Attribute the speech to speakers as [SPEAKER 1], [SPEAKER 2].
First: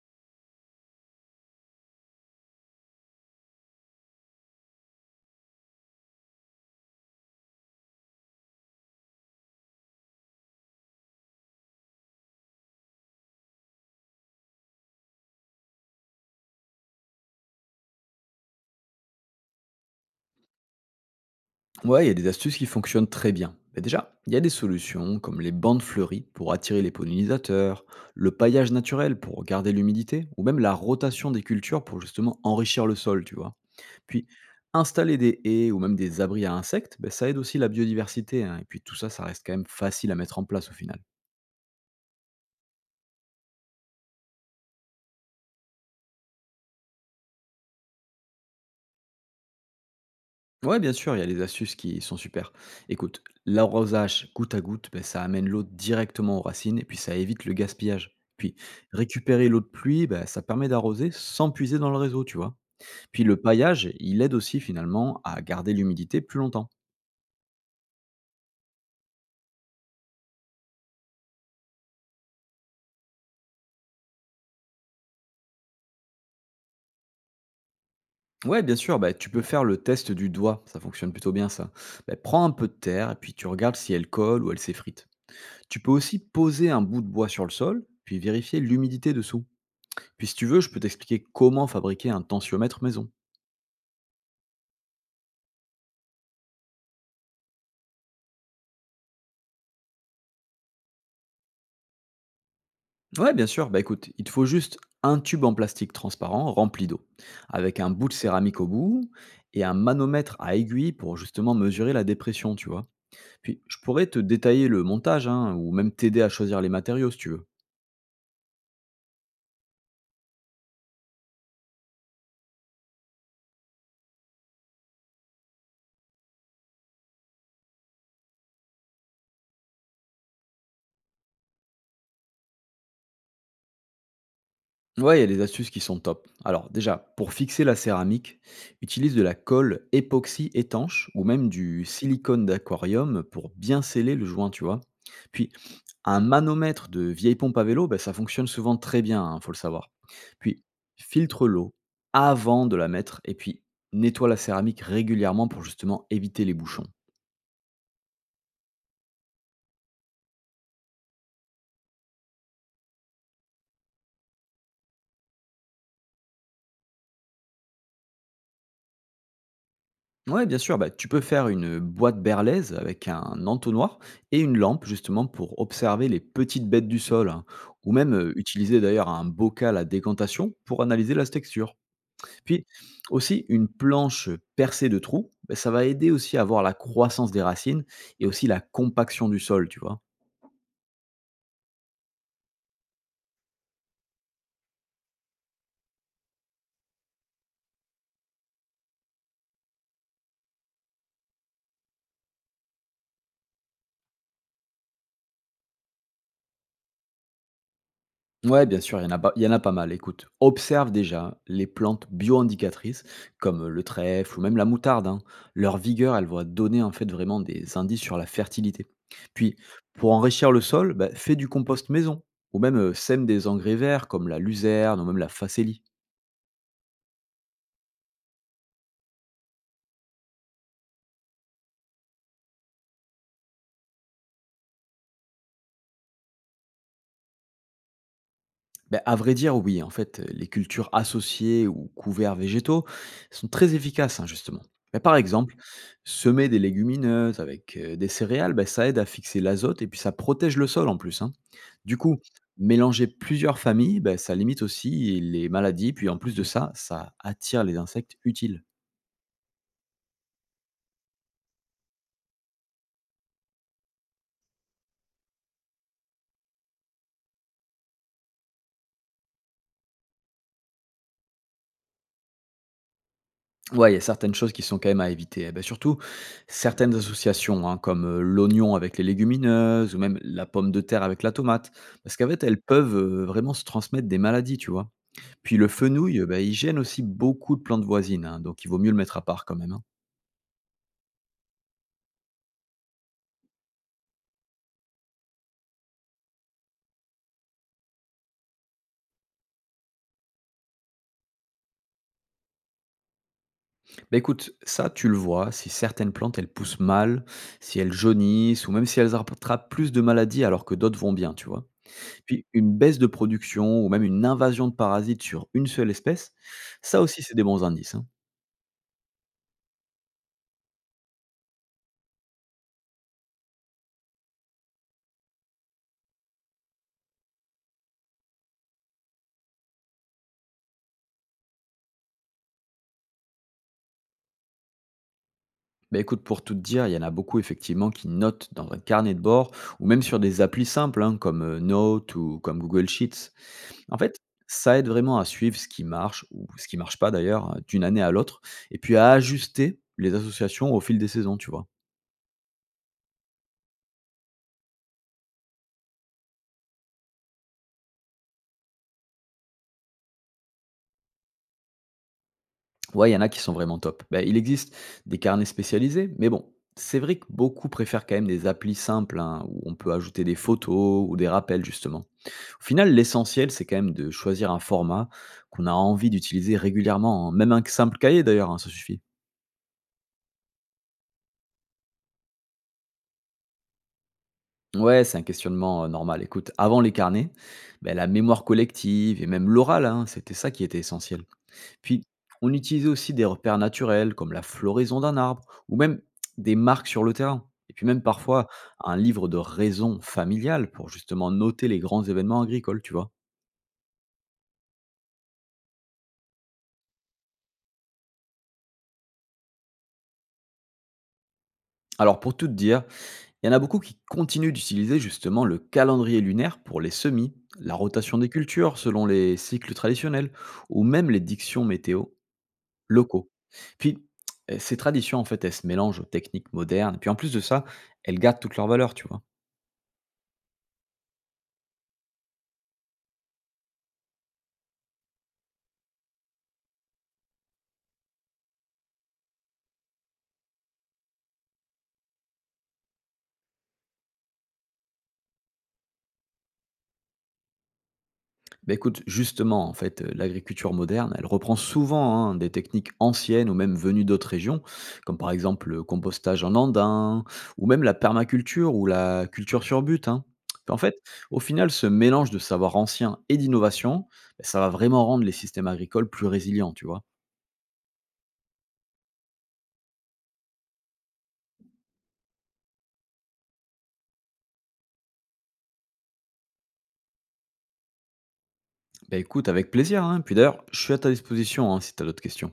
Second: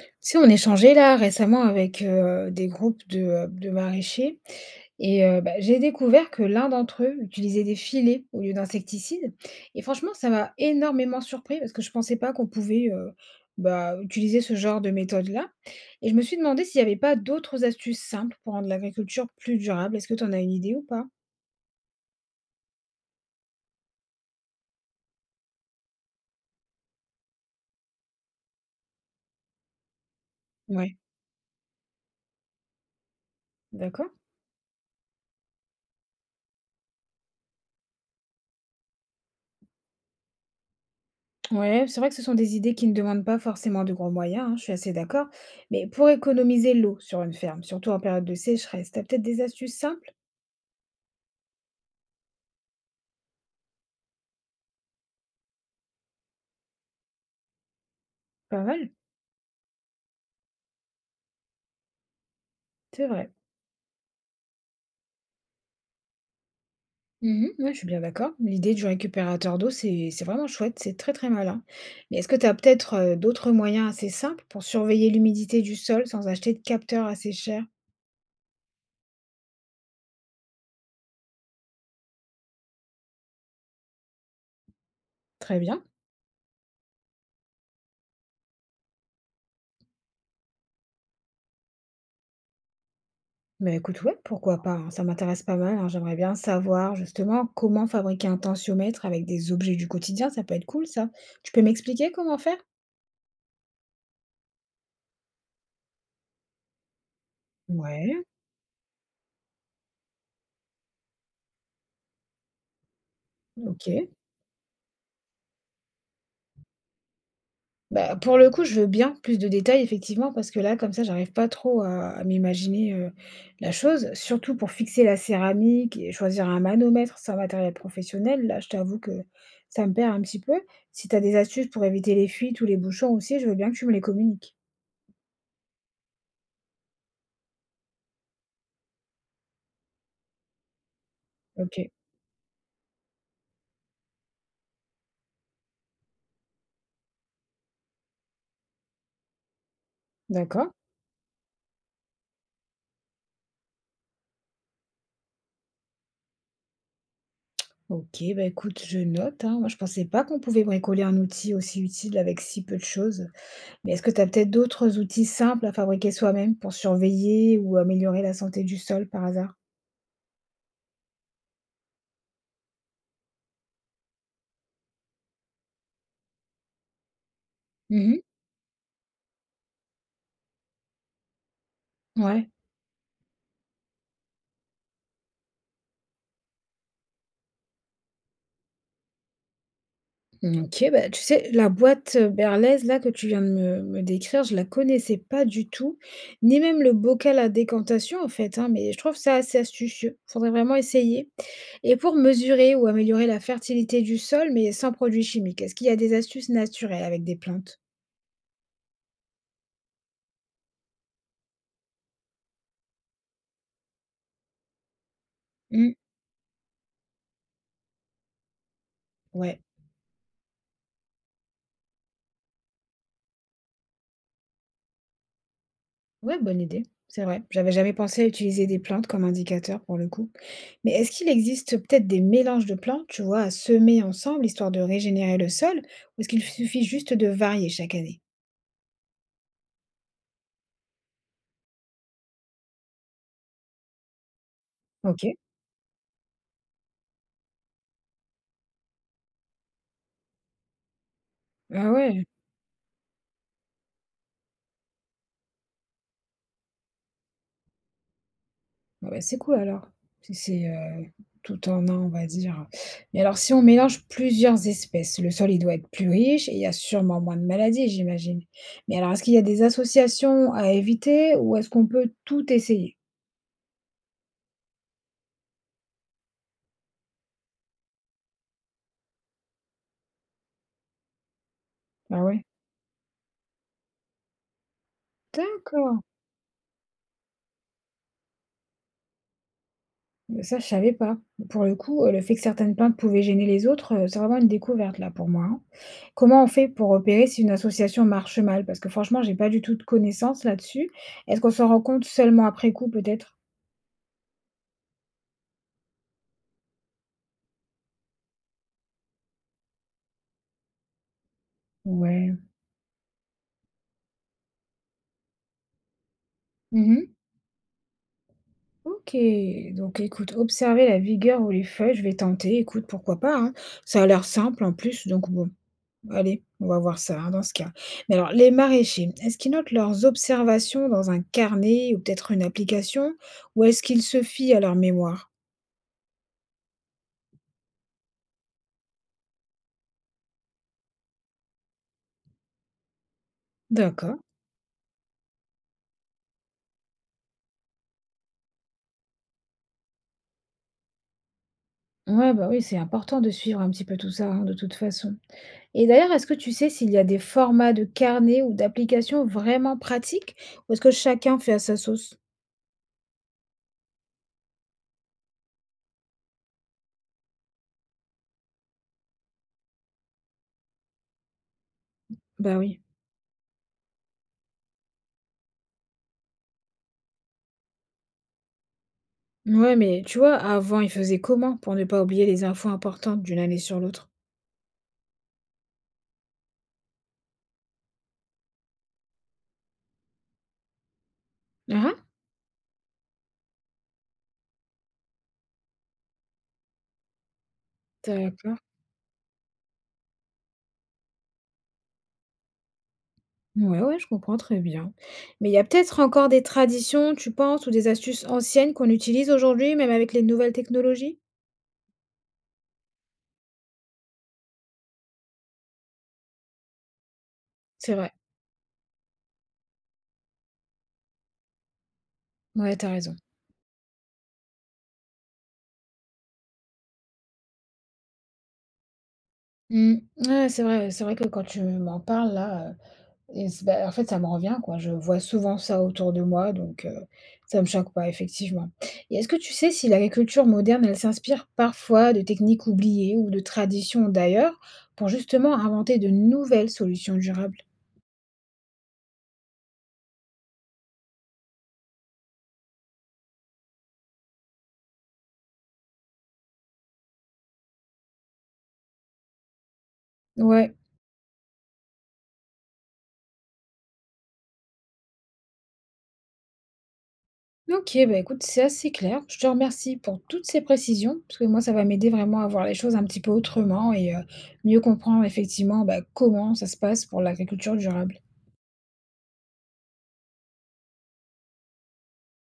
[SPEAKER 1] Tu sais, on échangeait là récemment avec des groupes de maraîchers et j'ai découvert que l'un d'entre eux utilisait des filets au lieu d'insecticides. Et franchement, ça m'a énormément surpris parce que je ne pensais pas qu'on pouvait utiliser ce genre de méthode-là. Et je me suis demandé s'il n'y avait pas d'autres astuces simples pour rendre l'agriculture plus durable. Est-ce que tu en as une idée ou pas?
[SPEAKER 2] Ouais, il y a des astuces qui fonctionnent très bien. Mais déjà, il y a des solutions comme les bandes fleuries pour attirer les pollinisateurs, le paillage naturel pour garder l'humidité, ou même la
[SPEAKER 1] Ouais,
[SPEAKER 2] rotation des cultures pour justement enrichir le sol, tu vois.
[SPEAKER 1] d'accord.
[SPEAKER 2] Puis, installer des haies ou même des abris à insectes, ben, ça aide aussi la biodiversité, hein. Et puis tout ça, ça reste quand même facile à mettre en place au final.
[SPEAKER 1] Ouais, c'est vrai que ce sont des idées qui ne demandent pas forcément de gros moyens, hein, je suis assez d'accord. Mais pour économiser l'eau sur une ferme, surtout en période de sécheresse, t'as peut-être des astuces simples?
[SPEAKER 2] Ouais, bien sûr, il y a des astuces qui sont super. Écoute, l'arrosage goutte à goutte, ben, ça amène l'eau directement aux racines et puis ça évite le gaspillage. Puis
[SPEAKER 1] Pas mal,
[SPEAKER 2] récupérer l'eau de pluie, ben, ça permet d'arroser sans puiser dans le réseau, tu vois.
[SPEAKER 1] c'est
[SPEAKER 2] Puis
[SPEAKER 1] vrai.
[SPEAKER 2] le paillage, il aide aussi finalement à garder l'humidité plus longtemps.
[SPEAKER 1] Mhm, ouais, je suis bien d'accord. L'idée du récupérateur d'eau, c'est vraiment chouette, c'est très très malin. Mais est-ce que tu as peut-être d'autres moyens assez simples pour surveiller l'humidité du sol sans acheter de capteurs assez chers?
[SPEAKER 2] Ouais, bien sûr, ben, tu peux faire le test du doigt, ça fonctionne plutôt bien ça. Ben, prends un peu de terre et puis tu regardes si elle colle ou elle s'effrite.
[SPEAKER 1] Très
[SPEAKER 2] Tu
[SPEAKER 1] bien.
[SPEAKER 2] peux aussi poser un bout de bois sur le sol, puis vérifier l'humidité dessous. Puis si tu veux, je peux t'expliquer comment fabriquer un tensiomètre maison.
[SPEAKER 1] Mais écoute, ouais, pourquoi pas, hein, ça m'intéresse pas mal, hein, j'aimerais bien savoir justement comment fabriquer un tensiomètre avec des objets du quotidien, ça peut être cool ça. Tu peux m'expliquer comment faire?
[SPEAKER 2] Ouais, bien sûr. Bah écoute, il te faut juste un tube en plastique transparent rempli d'eau, avec un bout de
[SPEAKER 1] Ouais,
[SPEAKER 2] céramique au bout et un manomètre à aiguille pour justement mesurer la dépression, tu vois. Puis je pourrais
[SPEAKER 1] ok.
[SPEAKER 2] te détailler le montage, hein, ou même t'aider à choisir les matériaux si tu veux.
[SPEAKER 1] Bah, pour le coup, je veux bien plus de détails, effectivement, parce que là, comme ça, j'arrive pas trop à m'imaginer la chose. Surtout pour fixer la céramique et choisir un manomètre sans matériel professionnel. Là, je t'avoue que ça me perd un petit peu. Si tu as des astuces pour éviter les fuites ou les bouchons aussi, je veux bien que tu me les communiques.
[SPEAKER 2] Ouais, il y a des astuces qui sont top. Alors déjà, pour fixer la céramique, utilise de la colle époxy étanche ou même
[SPEAKER 1] Ok,
[SPEAKER 2] du silicone d'aquarium pour bien sceller le joint, tu vois. Puis un manomètre de vieille pompe à vélo, ben ça fonctionne souvent très bien, il faut le savoir. Puis,
[SPEAKER 1] d'accord.
[SPEAKER 2] filtre l'eau avant de la mettre et puis nettoie la céramique régulièrement pour justement éviter les bouchons.
[SPEAKER 1] OK, bah, écoute, je note, hein. Moi, je pensais pas qu'on pouvait bricoler un outil aussi utile avec si peu de choses. Mais est-ce que tu as peut-être d'autres outils simples à fabriquer soi-même pour surveiller ou améliorer la santé du sol par hasard?
[SPEAKER 2] Ouais, bien sûr, bah, tu peux faire une boîte berlaise avec un entonnoir et une lampe justement pour observer les petites bêtes du sol, hein. Ou même
[SPEAKER 1] Mhm.
[SPEAKER 2] utiliser d'ailleurs un bocal à décantation pour analyser la texture.
[SPEAKER 1] Ouais.
[SPEAKER 2] Puis aussi une planche percée de trous, bah, ça va aider aussi à voir la croissance des racines et aussi la compaction du sol, tu vois?
[SPEAKER 1] Mmh, OK, bah, tu sais, la boîte, berlaise là que tu viens de me décrire, je la connaissais pas du tout, ni même le bocal à décantation en fait, hein, mais je trouve ça assez astucieux. Faudrait vraiment essayer et pour mesurer ou améliorer la fertilité du sol, mais sans produits chimiques, est-ce qu'il y a des astuces naturelles avec des plantes?
[SPEAKER 2] Ouais, bien sûr, il y en a pas mal. Écoute, observe déjà les plantes bio-indicatrices, comme le trèfle ou même la moutarde, hein. Leur
[SPEAKER 1] Mmh,
[SPEAKER 2] vigueur, elle va donner en fait vraiment des indices sur la fertilité. Puis,
[SPEAKER 1] ouais.
[SPEAKER 2] pour enrichir le sol, bah, fais du compost maison, ou même sème des engrais verts comme la luzerne ou même la facélie.
[SPEAKER 1] Ouais, bonne idée, c'est vrai. J'avais jamais pensé à utiliser des plantes comme indicateur pour le coup. Mais est-ce qu'il existe peut-être des mélanges de plantes, tu vois, à semer ensemble histoire de régénérer le sol, ou est-ce qu'il suffit juste de varier chaque année?
[SPEAKER 2] Beh, à vrai dire, oui. En fait, les cultures associées ou couverts végétaux sont très efficaces, hein, justement. Mais par
[SPEAKER 1] Ok.
[SPEAKER 2] exemple, semer des légumineuses avec des céréales, ben, ça aide à fixer l'azote et puis ça protège le sol en plus, hein.
[SPEAKER 1] Ah
[SPEAKER 2] Du coup,
[SPEAKER 1] ouais.
[SPEAKER 2] mélanger plusieurs familles, ben, ça limite aussi les maladies. Puis en plus de ça, ça attire les insectes utiles.
[SPEAKER 1] Ah bah c'est cool alors. Si c'est tout en un, on va dire. Mais alors, si on mélange plusieurs espèces, le sol, il doit être plus riche et il y a sûrement moins de maladies, j'imagine. Mais alors, est-ce qu'il y a des associations à éviter ou est-ce qu'on peut tout essayer?
[SPEAKER 2] Ouais, il y a certaines choses qui sont quand même à éviter. Eh ben, surtout, certaines associations, hein, comme l'oignon avec les légumineuses ou même la pomme de terre avec la tomate. Parce
[SPEAKER 1] Ah
[SPEAKER 2] qu'en fait,
[SPEAKER 1] ouais.
[SPEAKER 2] elles peuvent vraiment se transmettre des maladies, tu vois. Puis le
[SPEAKER 1] D'accord.
[SPEAKER 2] fenouil, ben, il gêne aussi beaucoup de plantes voisines, hein, donc il vaut mieux le mettre à part quand même, hein.
[SPEAKER 1] Mais ça, je savais pas. Pour le coup, le fait que certaines plaintes pouvaient gêner les autres, c'est vraiment une découverte là pour moi, hein. Comment on fait pour repérer si une association marche mal? Parce que franchement, j'ai pas du tout de connaissances là-dessus. Est-ce qu'on s'en rend compte seulement après coup peut-être?
[SPEAKER 2] Ben, écoute, ça, tu le vois, si certaines plantes, elles poussent mal, si elles jaunissent ou même si elles attrapent plus de maladies alors que d'autres vont bien, tu vois.
[SPEAKER 1] Ouais.
[SPEAKER 2] Puis une baisse de production ou même une invasion de parasites sur une seule espèce, ça
[SPEAKER 1] Mmh.
[SPEAKER 2] aussi, c'est des bons indices, hein.
[SPEAKER 1] OK, donc écoute, observer la vigueur ou les feuilles, je vais tenter, écoute, pourquoi pas, hein. Ça a l'air simple en plus, donc bon. Allez, on va voir ça, hein, dans ce cas. Mais alors, les maraîchers, est-ce qu'ils notent leurs observations dans un carnet ou peut-être une application, ou est-ce qu'ils se fient à leur mémoire?
[SPEAKER 2] Bah, écoute, pour tout te dire, il y en a beaucoup effectivement qui notent dans un carnet de bord ou même sur des applis simples hein, comme Note ou comme Google Sheets. En
[SPEAKER 1] D'accord.
[SPEAKER 2] fait, ça aide vraiment à suivre ce qui marche ou ce qui marche pas d'ailleurs d'une année à l'autre et puis à ajuster les associations au fil des saisons, tu vois.
[SPEAKER 1] Ouais, bah oui, c'est important de suivre un petit peu tout ça, hein, de toute façon. Et d'ailleurs, est-ce que tu sais s'il y a des formats de carnet ou d'applications vraiment pratiques, ou est-ce que chacun fait à sa sauce?
[SPEAKER 2] Ouais, il y en a qui sont vraiment top. Ben, il existe des carnets spécialisés, mais bon, c'est vrai que beaucoup préfèrent quand même des applis simples, hein, où on peut ajouter des photos ou des rappels, justement.
[SPEAKER 1] Bah
[SPEAKER 2] Au
[SPEAKER 1] oui.
[SPEAKER 2] final, l'essentiel, c'est quand même de choisir un format qu'on a envie d'utiliser régulièrement, hein. Même un simple cahier d'ailleurs, hein, ça suffit.
[SPEAKER 1] Ouais, mais tu vois, avant, ils faisaient comment pour ne pas oublier les infos importantes d'une année sur l'autre?
[SPEAKER 2] Ouais, c'est un questionnement normal. Écoute, avant les carnets, ben, la mémoire collective et même l'oral, hein, c'était ça qui était essentiel.
[SPEAKER 1] Ah, ah.
[SPEAKER 2] Puis, on utilisait aussi des repères naturels comme la floraison d'un arbre ou même des marques sur le terrain. Et puis même parfois
[SPEAKER 1] D'accord.
[SPEAKER 2] un livre de raison familiale pour justement noter les grands événements agricoles, tu vois.
[SPEAKER 1] Ouais, ouais, je comprends très bien. Mais il y a peut-être encore des traditions, tu penses, ou des astuces anciennes qu'on utilise aujourd'hui, même avec les nouvelles technologies?
[SPEAKER 2] Alors pour tout te dire, il y en a beaucoup qui continuent d'utiliser justement le calendrier lunaire pour les semis, la
[SPEAKER 1] C'est vrai.
[SPEAKER 2] rotation des cultures selon les cycles traditionnels, ou même les dictions météo
[SPEAKER 1] Ouais, t'as raison.
[SPEAKER 2] locaux. Puis, ces traditions, en fait, elles se mélangent aux techniques modernes. Et puis, en plus de ça, elles gardent toute leur valeur, tu vois.
[SPEAKER 1] Mm. Ouais, c'est vrai que quand tu m'en parles là, bah, en fait, ça me revient quoi. Je vois souvent ça autour de moi, donc ça me choque pas, effectivement. Et est-ce que tu sais si l'agriculture moderne, elle s'inspire parfois de techniques oubliées ou de traditions d'ailleurs pour justement inventer de nouvelles solutions durables?
[SPEAKER 2] Bah, écoute, justement, en fait, l'agriculture moderne, elle reprend souvent, hein, des techniques anciennes ou même venues d'autres régions, comme par exemple le compostage en andin ou même la permaculture ou la culture sur but, hein.
[SPEAKER 1] Ouais.
[SPEAKER 2] En fait, au final, ce mélange de savoirs anciens et d'innovation, bah, ça va vraiment rendre les systèmes agricoles plus résilients, tu vois?
[SPEAKER 1] OK, bah, écoute, c'est assez clair. Je te remercie pour toutes ces précisions, parce que moi, ça va m'aider vraiment à voir les choses un petit peu autrement et, mieux comprendre effectivement, bah, comment ça se passe pour l'agriculture durable.
[SPEAKER 2] Bah, écoute, avec plaisir, hein, puis d'ailleurs, je suis à ta disposition, hein, si tu as d'autres questions.